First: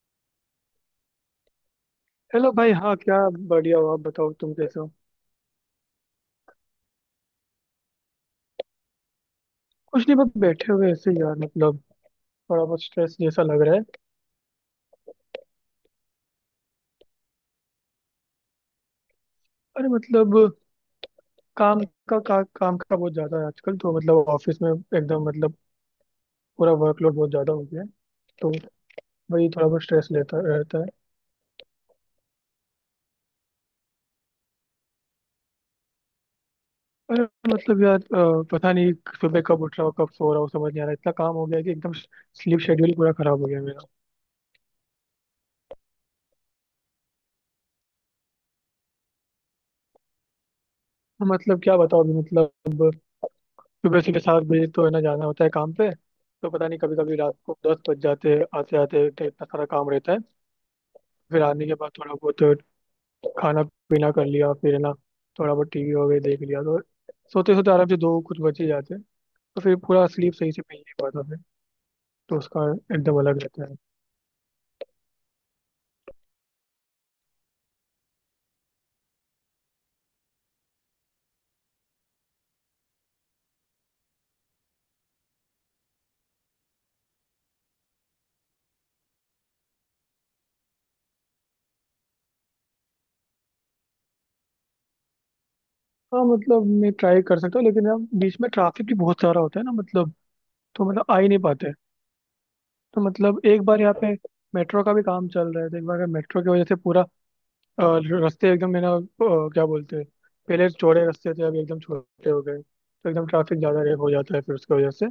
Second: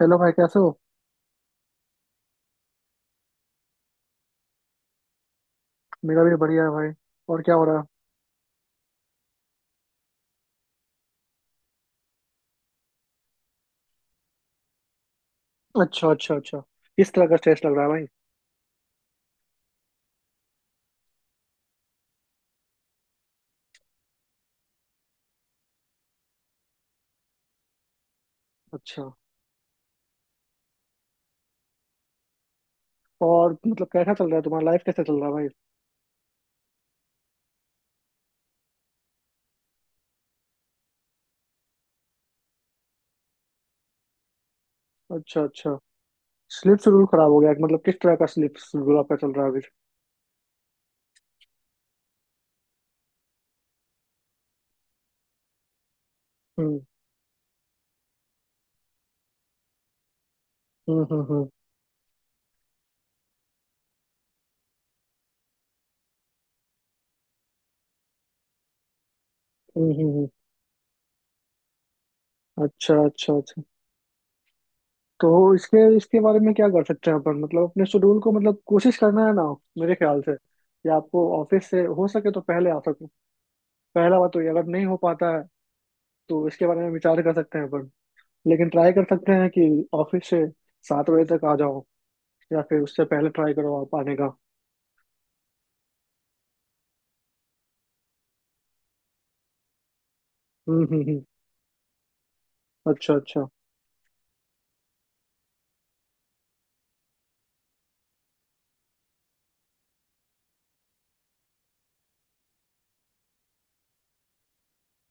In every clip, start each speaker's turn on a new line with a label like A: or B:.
A: Hello भाई, कैसे हो?
B: हेलो भाई। हाँ क्या? बढ़िया हो। आप बताओ तुम कैसे हो।
A: मेरा भी बढ़िया है भाई। और क्या हो रहा
B: कुछ नहीं, बस बैठे हुए ऐसे ही यार। मतलब थोड़ा बहुत स्ट्रेस जैसा लग रहा है।
A: है? अच्छा अच्छा अच्छा। इस तरह का स्ट्रेस लग रहा है भाई?
B: अरे मतलब काम काम का बहुत ज्यादा है आजकल तो। मतलब ऑफिस में एकदम, मतलब पूरा वर्कलोड बहुत ज्यादा हो गया है। तो
A: अच्छा।
B: वही थोड़ा बहुत स्ट्रेस लेता रहता है।
A: और मतलब कैसा चल रहा है तुम्हारा? लाइफ कैसा चल रहा है भाई?
B: अरे मतलब यार, पता नहीं। सुबह कब उठ रहा हूँ, कब सो रहा हूँ समझ नहीं आ रहा। इतना काम हो गया है कि एकदम स्लीप शेड्यूल पूरा खराब हो गया है मेरा।
A: अच्छा अच्छा। स्लीप शेड्यूल खराब हो गया है, मतलब किस तरह का स्लीप शेड्यूल आपका चल रहा है अभी?
B: तो मतलब क्या बताओ अभी। मतलब सुबह सीधे 7 बजे तो है ना, जाना होता है काम पे। तो पता नहीं,
A: हम्म।
B: कभी कभी रात को 10 बज जाते हैं आते आते, तो इतना सारा काम रहता है।
A: हम्म। हम्म।
B: फिर
A: हम्म।
B: आने के बाद थोड़ा बहुत खाना पीना कर लिया, फिर है ना थोड़ा बहुत टीवी वगैरह देख लिया, तो सोते सोते आराम से 2 कुछ बज ही जाते हैं। तो फिर
A: हम्म।
B: पूरा स्लीप सही से मिल नहीं पाता फिर। तो उसका
A: अच्छा
B: एकदम
A: अच्छा
B: अलग
A: अच्छा।
B: रहता है।
A: तो इसके इसके बारे में क्या कर सकते हैं अपन, मतलब अपने शेड्यूल को। मतलब कोशिश करना है ना, मेरे ख्याल से, कि आपको ऑफिस से हो सके तो पहले आ सको। पहला बात तो ये, अगर नहीं हो पाता है तो इसके बारे में विचार कर सकते हैं अपन। लेकिन ट्राई कर सकते हैं कि ऑफिस से 7 बजे तक आ जाओ, या फिर उससे पहले ट्राई करो आप आने का।
B: हाँ मतलब मैं ट्राई कर सकता हूँ, लेकिन यार बीच में ट्रैफिक भी बहुत सारा होता है ना मतलब। तो मतलब आ
A: हम्म।
B: ही नहीं पाते। तो
A: अच्छा
B: मतलब
A: अच्छा।
B: एक बार, यहाँ पे मेट्रो का भी काम चल रहा है, तो एक बार मेट्रो की वजह से पूरा अ, रास्ते एकदम है ना, क्या बोलते हैं, पहले चौड़े रास्ते थे अभी एकदम छोटे हो गए, तो एकदम ट्रैफिक ज़्यादा हो जाता है फिर उसकी वजह से।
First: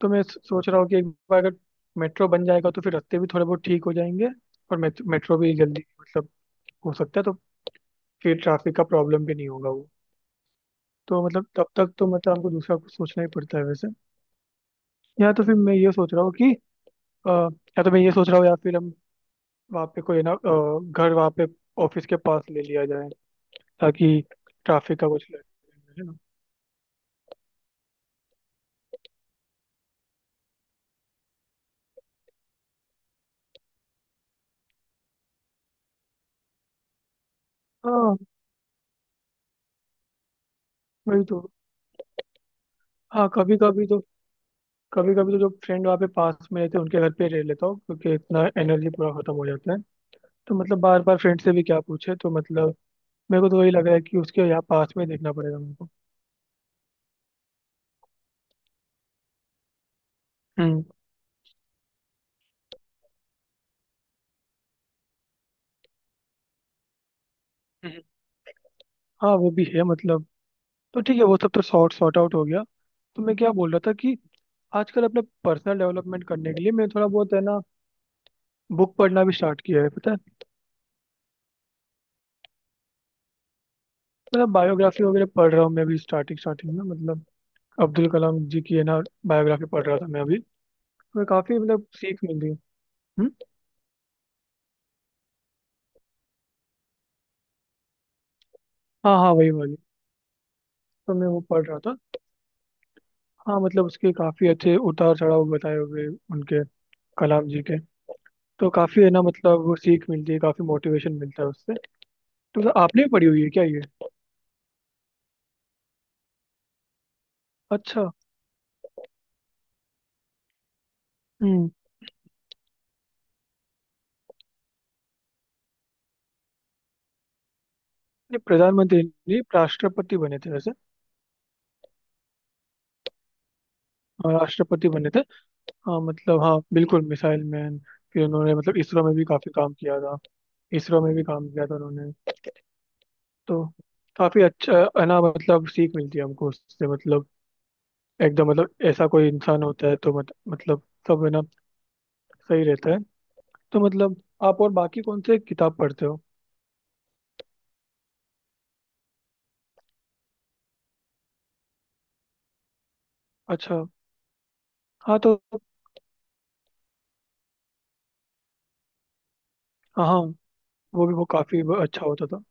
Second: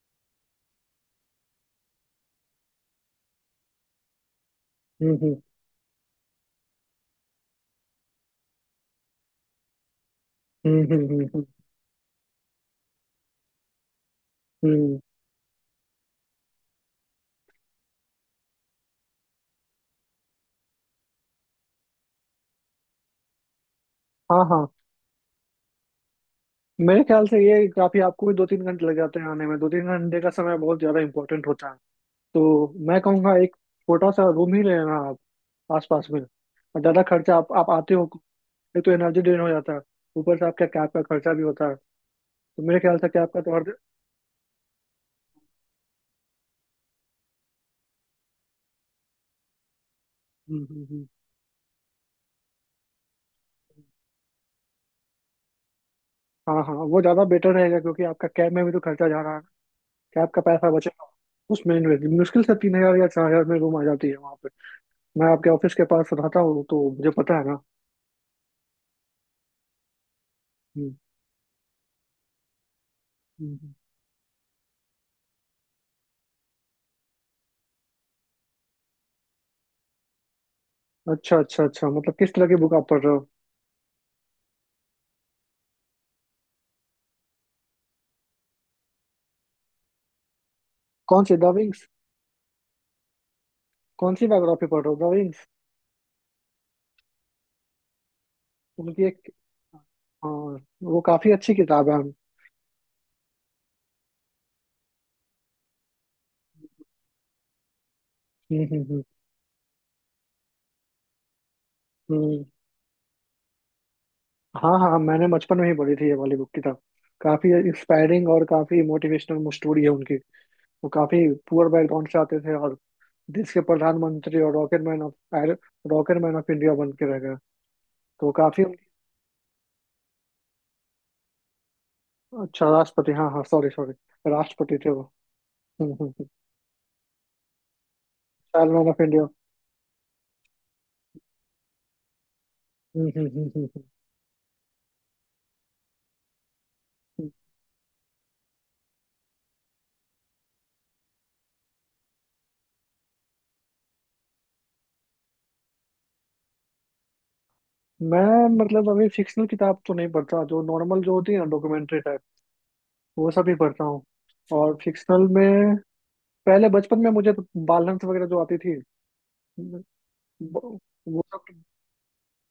B: तो मैं सोच रहा हूँ कि एक बार अगर मेट्रो बन जाएगा तो फिर रास्ते भी थोड़े बहुत ठीक हो जाएंगे, और
A: हम्म हम्म
B: मेट्रो भी जल्दी मतलब हो सकता है, तो फिर ट्रैफिक का प्रॉब्लम भी नहीं होगा वो।
A: हम्म हम्म हम्म
B: तो
A: हम्म,
B: मतलब तब तक तो मतलब हमको दूसरा कुछ सोचना ही पड़ता है वैसे।
A: हम्म।
B: या तो फिर मैं ये सोच रहा हूँ कि, या तो मैं ये सोच रहा हूँ, या फिर हम वहाँ पे कोई ना, घर वहाँ पे ऑफिस के पास ले लिया जाए, ताकि
A: हाँ हाँ,
B: ट्रैफिक का कुछ लगे है ना।
A: मेरे ख्याल से ये काफी, आपको भी 2-3 घंटे लग जाते हैं आने में। 2-3 घंटे का समय बहुत ज्यादा इंपॉर्टेंट होता है। तो मैं कहूँगा एक छोटा सा रूम ही ले लेना आप आसपास में। और ज्यादा खर्चा आप आते हो।
B: हाँ
A: एक तो एनर्जी ड्रेन हो जाता है, ऊपर से आपका कैब का
B: वही
A: खर्चा
B: तो।
A: भी होता है। तो मेरे ख्याल से
B: हाँ
A: कैब का तो हर।
B: कभी कभी तो जो फ्रेंड वहाँ पे पास में रहते हैं उनके घर पे रह लेता हूँ, क्योंकि इतना एनर्जी पूरा खत्म हो जाता है। तो मतलब बार
A: हम्म।
B: बार फ्रेंड से भी क्या पूछे, तो मतलब मेरे को तो वही लग रहा है कि उसके यहाँ पास में देखना पड़ेगा मेरे को।
A: हाँ हाँ, वो ज्यादा बेटर रहेगा क्योंकि आपका कैब में भी तो खर्चा जा रहा है। कैब का पैसा
B: हम्म,
A: बचेगा, उसमें इन्वेस्ट। मुश्किल से 3,000 या 4,000 में रूम आ जाती है वहाँ पे। मैं आपके ऑफिस के पास रहता हूँ तो मुझे पता है ना।
B: हम्म। हाँ वो भी है मतलब।
A: हम्म,
B: तो ठीक है, वो सब तो सॉर्ट सॉर्ट आउट हो गया। तो मैं क्या बोल
A: हम्म।
B: रहा था कि आजकल अपने पर्सनल डेवलपमेंट करने के लिए मैं थोड़ा बहुत, है ना, बुक पढ़ना भी स्टार्ट किया है पता है।
A: अच्छा अच्छा अच्छा, मतलब किस तरह की बुक आप पढ़ रहे हो?
B: मतलब बायोग्राफी वगैरह पढ़ रहा हूँ मैं अभी स्टार्टिंग स्टार्टिंग में। मतलब अब्दुल कलाम जी की, है ना, बायोग्राफी पढ़ रहा था मैं अभी।
A: कौन
B: और
A: सी? द
B: काफी मतलब
A: विंग्स?
B: सीख मिली। हम्म।
A: कौन सी बायोग्राफी पढ़ रहे हो? द विंग्स, उनकी
B: हाँ
A: एक?
B: हाँ, वही वाली।
A: हाँ। वो
B: तो मैं
A: काफी
B: वो
A: अच्छी
B: पढ़ रहा
A: किताब है।
B: था। हाँ मतलब उसके काफी अच्छे उतार चढ़ाव बताए हुए, उनके, कलाम जी के। तो
A: हम्म।
B: काफी, है ना, मतलब वो सीख मिलती है, काफी मोटिवेशन मिलता है उससे।
A: हम्म।
B: तो मतलब आपने भी पढ़ी हुई है क्या ये?
A: हाँ हाँ, मैंने बचपन में ही पढ़ी थी ये वाली बुक, किताब। काफी
B: अच्छा।
A: इंस्पायरिंग और काफी मोटिवेशनल स्टोरी है उनकी। वो काफी पुअर
B: हम्म।
A: बैकग्राउंड से आते थे, और देश के प्रधानमंत्री और rocket man of, rocket man of India बन के रह गए। तो वो
B: ये
A: काफी।
B: प्रधानमंत्री नहीं, राष्ट्रपति बने थे वैसे।
A: अच्छा, राष्ट्रपति, हाँ हाँ, सॉरी सॉरी।
B: हाँ,
A: राष्ट्रपति
B: राष्ट्रपति
A: थे वो।
B: बने थे। हाँ
A: हम्म।
B: मतलब, हाँ बिल्कुल मिसाइल मैन। फिर उन्होंने मतलब
A: चाइल्डमैन ऑफ
B: इसरो में भी
A: इंडिया।
B: काफी काम किया था। इसरो में भी काम किया था उन्होंने।
A: हम्म, हम्म, हम्म, हम्म,
B: तो
A: हम्म।
B: काफी अच्छा, है ना, मतलब सीख मिलती है हमको उससे मतलब,
A: हम्म।
B: एकदम मतलब। ऐसा कोई इंसान होता है तो मत, मतलब सब, है ना, सही रहता है। तो मतलब आप और बाकी कौन से किताब पढ़ते हो?
A: मैं मतलब अभी फिक्शनल किताब तो नहीं पढ़ता। जो नॉर्मल जो होती है ना, डॉक्यूमेंट्री टाइप, वो सब ही पढ़ता
B: अच्छा।
A: हूँ। और
B: हाँ
A: फिक्शनल
B: तो।
A: में पहले बचपन में मुझे तो बाल हंस वगैरह जो आती थी,
B: हाँ हाँ,
A: वो
B: वो भी
A: वो
B: वो
A: सब।
B: काफी अच्छा होता था।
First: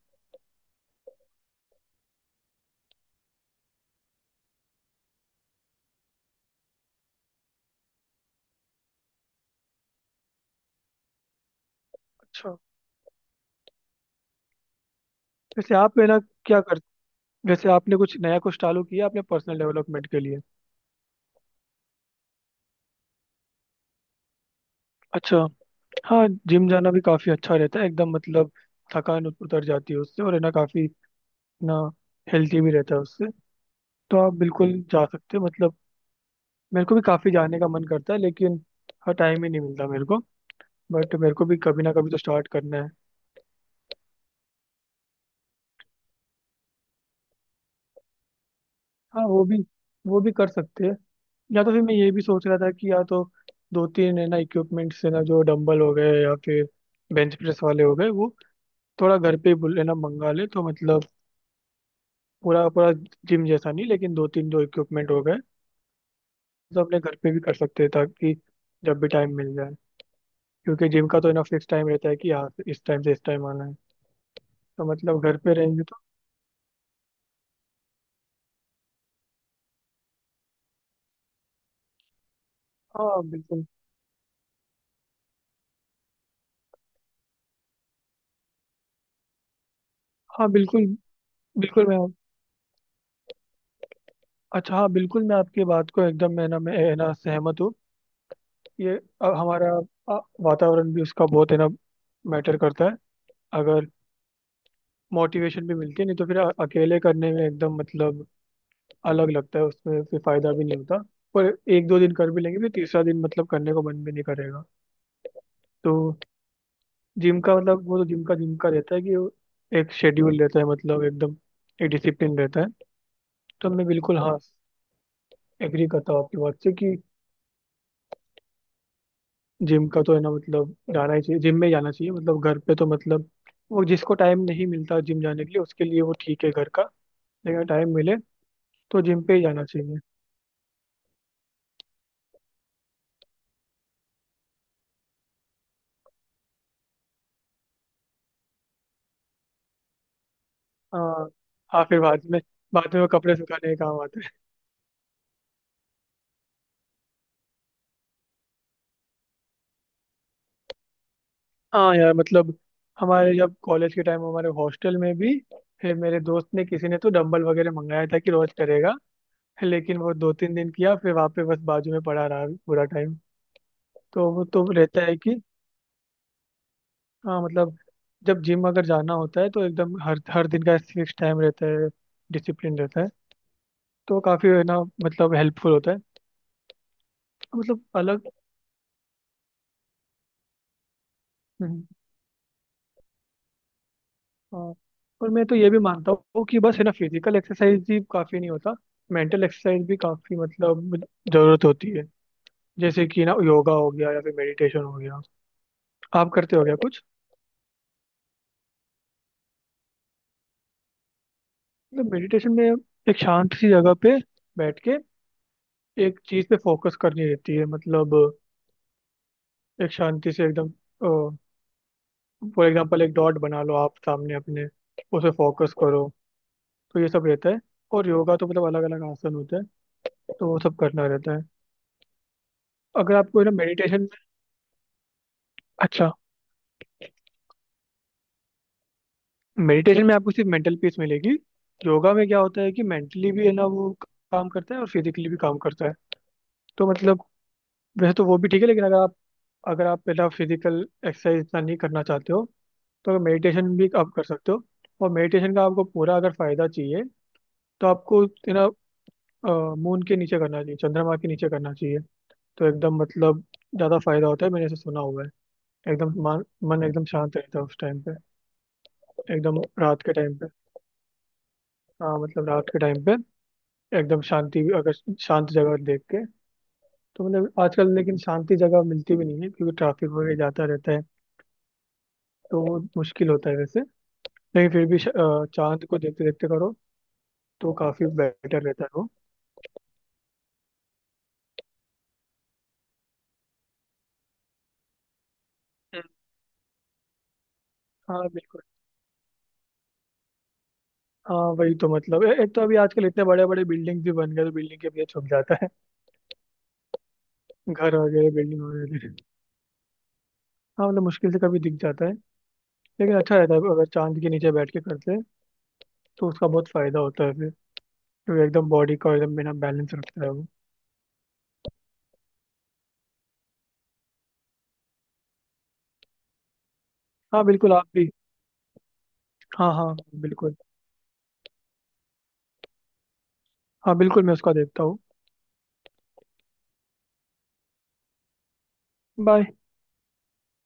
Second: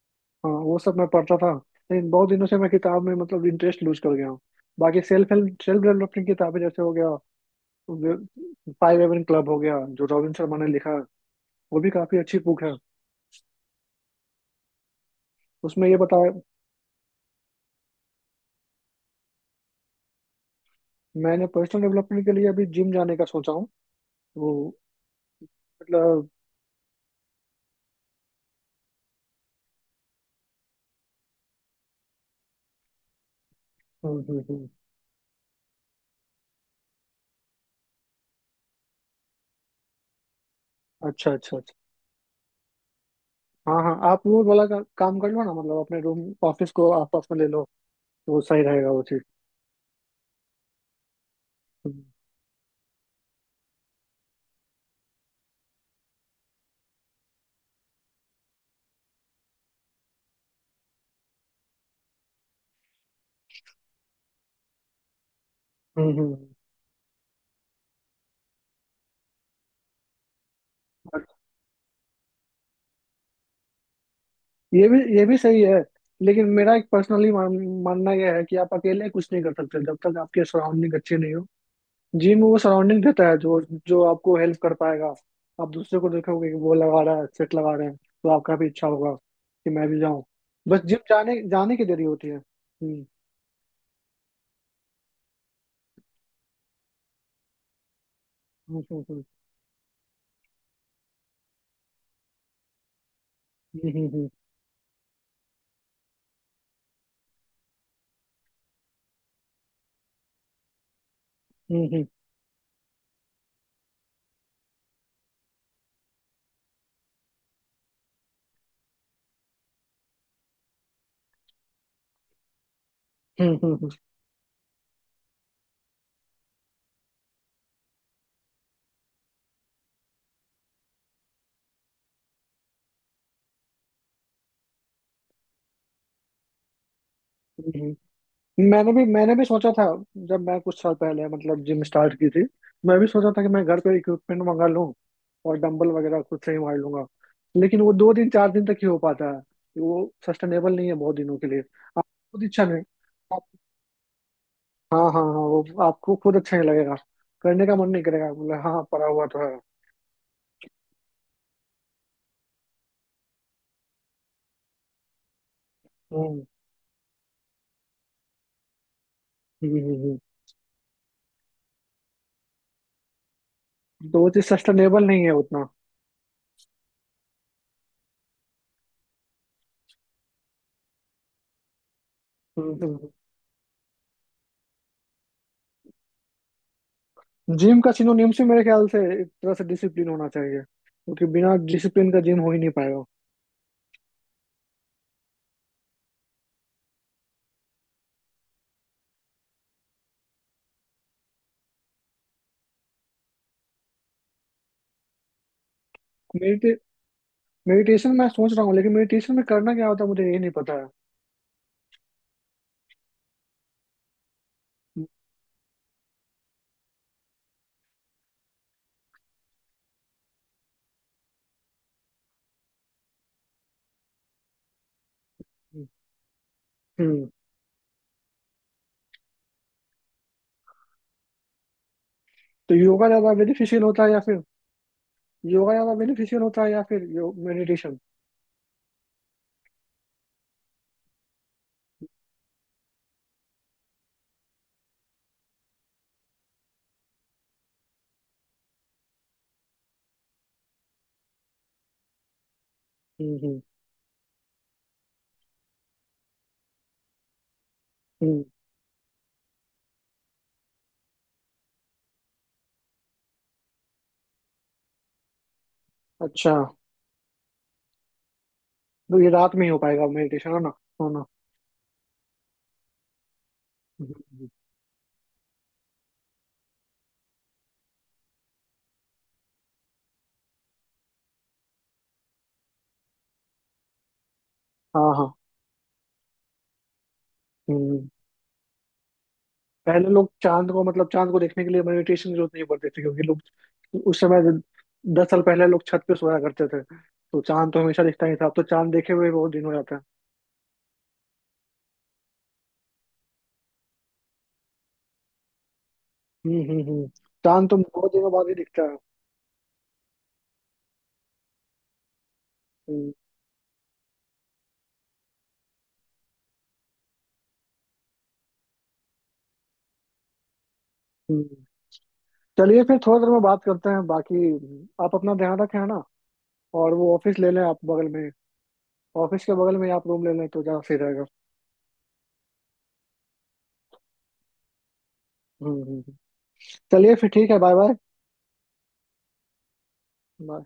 A: हाँ वो सब मैं पढ़ता था। लेकिन बहुत दिनों से मैं किताब में मतलब इंटरेस्ट लूज कर गया हूँ। बाकी सेल्फ हेल्प, सेल्फ डेवलपमेंट की किताबें, जैसे हो गया फाइव एवन क्लब हो गया, जो रॉबिन शर्मा ने लिखा, वो भी काफी अच्छी
B: अच्छा।
A: बुक है।
B: वैसे
A: उसमें ये
B: आप है ना
A: बताया।
B: क्या कर वैसे आपने कुछ नया कुछ चालू किया अपने पर्सनल डेवलपमेंट के लिए?
A: मैंने पर्सनल डेवलपमेंट के लिए अभी जिम जाने का सोचा हूँ। वो
B: अच्छा। हाँ
A: मतलब।
B: जिम जाना भी काफी अच्छा रहता है, एकदम मतलब। थकान उतर जाती है उससे, और है ना काफी, ना, हेल्थी भी रहता है उससे। तो
A: हम्म,
B: आप
A: हम्म, हम्म।
B: बिल्कुल जा सकते हो मतलब। मेरे को भी काफी जाने का मन करता है, लेकिन हाँ टाइम ही नहीं मिलता मेरे को। बट
A: अच्छा
B: मेरे को
A: अच्छा
B: भी
A: अच्छा।
B: कभी ना कभी तो स्टार्ट करना है।
A: हाँ हाँ, आप वो वाला काम कर लो ना, मतलब अपने रूम ऑफिस को आसपास में ले लो। तो वो सही रहेगा, वो चीज।
B: हाँ, वो भी कर सकते हैं। या तो फिर मैं
A: हम्म
B: ये भी सोच रहा था कि या तो दो तीन, है ना, इक्विपमेंट्स, है ना, जो डंबल हो गए या फिर बेंच प्रेस वाले हो गए, वो थोड़ा घर पे ही है ना मंगा ले, तो मतलब पूरा पूरा जिम जैसा नहीं, लेकिन दो तीन जो इक्विपमेंट हो गए।
A: हम्म। हम्म।
B: तो अपने घर पे भी कर सकते हैं, ताकि जब भी टाइम मिल जाए। क्योंकि जिम का तो है ना फिक्स टाइम रहता है कि यहाँ से इस टाइम आना है, तो
A: ये भी
B: मतलब
A: ये भी
B: घर पे
A: सही है।
B: रहेंगे तो।
A: लेकिन मेरा एक पर्सनली मानना यह है कि आप अकेले कुछ नहीं कर सकते जब तक आपके सराउंडिंग अच्छे नहीं हो। जिम में वो सराउंडिंग
B: हाँ
A: रहता है जो,
B: बिल्कुल।
A: जो आपको हेल्प कर पाएगा। आप दूसरे को देखोगे कि वो लगा रहा है, सेट लगा रहे हैं, तो आपका भी इच्छा होगा कि मैं भी जाऊं।
B: हाँ
A: बस
B: बिल्कुल।
A: जिम जाने जाने की
B: बिल्कुल मैं।
A: देरी होती है। हम्म।
B: अच्छा, हाँ बिल्कुल, मैं आपकी बात को एकदम, मैं ना, मैं, है ना, सहमत हूँ।
A: हम्म
B: ये
A: हम्म
B: हमारा, वातावरण भी उसका बहुत, है ना, मैटर करता है। अगर
A: हम्म हम्म
B: मोटिवेशन भी मिलती है, नहीं तो फिर अकेले करने में एकदम मतलब अलग लगता है, उसमें फिर फायदा भी नहीं होता। पर एक दो
A: हम्म
B: दिन कर भी लेंगे, फिर तीसरा दिन मतलब करने को मन भी नहीं करेगा। तो जिम का मतलब, वो तो जिम का रहता है कि वो एक शेड्यूल रहता है, मतलब एकदम एक डिसिप्लिन रहता है।
A: हम्म
B: तो मैं
A: हम्म
B: बिल्कुल हाँ एग्री करता हूँ आपकी बात से कि जिम का तो, है ना, मतलब जाना ही चाहिए, जिम में जाना चाहिए, मतलब घर पे तो मतलब, वो जिसको टाइम नहीं मिलता जिम जाने के लिए, उसके लिए वो ठीक है घर का, लेकिन टाइम
A: हम्म।
B: मिले
A: मैंने
B: तो
A: भी
B: जिम पे
A: मैंने
B: ही
A: भी
B: जाना
A: सोचा था,
B: चाहिए।
A: जब मैं कुछ साल पहले मतलब जिम स्टार्ट की थी। मैं भी सोचा था कि मैं घर पे इक्विपमेंट मंगा लूँ और डंबल वगैरह खुद से ही मार लूंगा। लेकिन वो 2 दिन, 4 दिन तक ही हो पाता है। वो सस्टेनेबल नहीं है बहुत
B: हाँ
A: दिनों के लिए।
B: हाँ, फिर
A: आप
B: बाद में
A: खुद इच्छा नहीं।
B: बाद में वो कपड़े
A: आप-
B: सुखाने का काम आता है।
A: हाँ हाँ हाँ, वो आपको खुद अच्छा नहीं लगेगा। करने का मन नहीं करेगा, बोले हाँ पड़ा हुआ तो है।
B: हाँ यार मतलब, हमारे जब कॉलेज के टाइम हमारे हॉस्टल में भी, फिर मेरे
A: हम्म
B: दोस्त ने, किसी ने तो डंबल वगैरह मंगाया था कि रोज करेगा,
A: हम्म
B: लेकिन
A: हम्म,
B: वो
A: हम्म।
B: दो तीन दिन किया फिर वहाँ पे बस बाजू में पड़ा रहा पूरा टाइम।
A: हम्म। तो वो
B: तो
A: चीज
B: वो तो
A: सस्टेनेबल
B: रहता है
A: नहीं है
B: कि
A: उतना।
B: हाँ मतलब, जब जिम अगर जाना होता है तो एकदम हर हर दिन का फिक्स टाइम रहता है, डिसिप्लिन रहता है, तो काफ़ी, है ना, मतलब हेल्पफुल होता है, तो
A: जिम
B: मतलब
A: का
B: अलग।
A: सिनोनिम से मेरे ख्याल से एक तरह से डिसिप्लिन होना चाहिए, क्योंकि बिना
B: हम्म।
A: डिसिप्लिन का जिम हो ही नहीं।
B: हाँ, और मैं तो ये भी मानता हूँ कि बस, है ना, फिजिकल एक्सरसाइज ही काफ़ी नहीं होता, मेंटल एक्सरसाइज भी काफ़ी मतलब ज़रूरत होती है। जैसे कि ना योगा हो गया या फिर मेडिटेशन हो गया, आप करते हो
A: मेडिटे
B: गया कुछ?
A: मेडिटेशन मैं सोच रहा हूँ, लेकिन मेडिटेशन में करना क्या होता है मुझे ये नहीं पता है।
B: मतलब मेडिटेशन में एक शांत सी जगह पे बैठ के एक चीज़ पे फोकस करनी रहती है मतलब, एक शांति से एकदम। फॉर एग्जाम्पल, एक डॉट बना लो आप सामने अपने, उस पे फोकस करो, तो ये सब
A: हम्म।
B: रहता है। और योगा तो मतलब अलग अलग आसन होते हैं, तो वो सब करना रहता है।
A: तो योगा
B: अगर
A: ज्यादा
B: आपको है ना
A: बेनिफिशियल
B: मेडिटेशन
A: होता
B: में।
A: है या फिर योगा ज्यादा
B: अच्छा।
A: बेनिफिशियल होता है या फिर यो मेडिटेशन?
B: मेडिटेशन में आपको सिर्फ मेंटल पीस मिलेगी। योगा में क्या होता है कि मेंटली भी, है ना, वो काम करता है, और फिजिकली भी काम करता है। तो मतलब वैसे तो वो भी ठीक है, लेकिन अगर आप पहला फिजिकल एक्सरसाइज इतना नहीं करना चाहते हो, तो
A: हम्म हम्म
B: मेडिटेशन भी आप कर सकते हो। और मेडिटेशन का आपको पूरा अगर फायदा चाहिए, तो आपको
A: हम्म।
B: है ना मून के नीचे करना चाहिए, चंद्रमा के नीचे करना चाहिए। तो एकदम मतलब ज़्यादा फायदा होता है, मैंने ऐसे सुना हुआ है। एकदम मन,
A: अच्छा।
B: मन एकदम शांत रहता है उस टाइम पे।
A: तो ये रात
B: एकदम
A: में ही हो
B: रात
A: पाएगा
B: के टाइम पे।
A: मेडिटेशन, है ना? है ना?
B: हाँ मतलब रात के टाइम पे एकदम,
A: हम्म।
B: शांति भी अगर शांत जगह देख के। तो मतलब आजकल लेकिन शांति जगह मिलती भी नहीं है, क्योंकि ट्रैफिक वगैरह जाता रहता है, तो वो मुश्किल होता है वैसे। लेकिन फिर भी
A: हाँ हाँ।
B: चांद को देखते देखते करो तो काफ़ी
A: हम्म।
B: बेटर रहता है वो।
A: पहले लोग चांद को, मतलब चांद को देखने के लिए मेडिटेशन की जरूरत नहीं पड़ती थी, क्योंकि लोग उस समय, 10 साल पहले लोग छत
B: हम्म।
A: पे सोया करते थे। तो चांद तो हमेशा दिखता
B: हाँ
A: ही था, अब
B: बिल्कुल।
A: तो चांद देखे हुए बहुत दिन हो जाता है।
B: हाँ वही तो मतलब, एक तो अभी आजकल इतने बड़े बड़े बिल्डिंग भी बन गए, तो बिल्डिंग के पीछे छुप जाता है,
A: हम्म। चांद तो
B: घर
A: बहुत
B: वगैरह,
A: दिनों बाद ही
B: बिल्डिंग
A: दिखता है।
B: वगैरह। हाँ मतलब मुश्किल से कभी दिख जाता है।
A: हम्म,
B: लेकिन अच्छा रहता है अगर चांद के नीचे बैठ के करते हैं, तो उसका बहुत फायदा होता है फिर, क्योंकि एकदम बॉडी का एकदम बिना बैलेंस रखता है वो।
A: हम्म। चलिए फिर थोड़ी देर में बात करते हैं बाकी। आप अपना ध्यान रखें, है ना। और वो ऑफिस
B: हाँ
A: ले लें
B: बिल्कुल,
A: आप
B: आप
A: बगल
B: भी।
A: में। ऑफिस के
B: हाँ
A: बगल में ही
B: हाँ
A: आप रूम ले लें
B: बिल्कुल।
A: तो ज़्यादा सही रहेगा।
B: हाँ बिल्कुल, मैं उसका देखता हूँ।
A: हम्म हम्म, हम्म। चलिए फिर, ठीक है, बाय।
B: बाय।
A: बाय।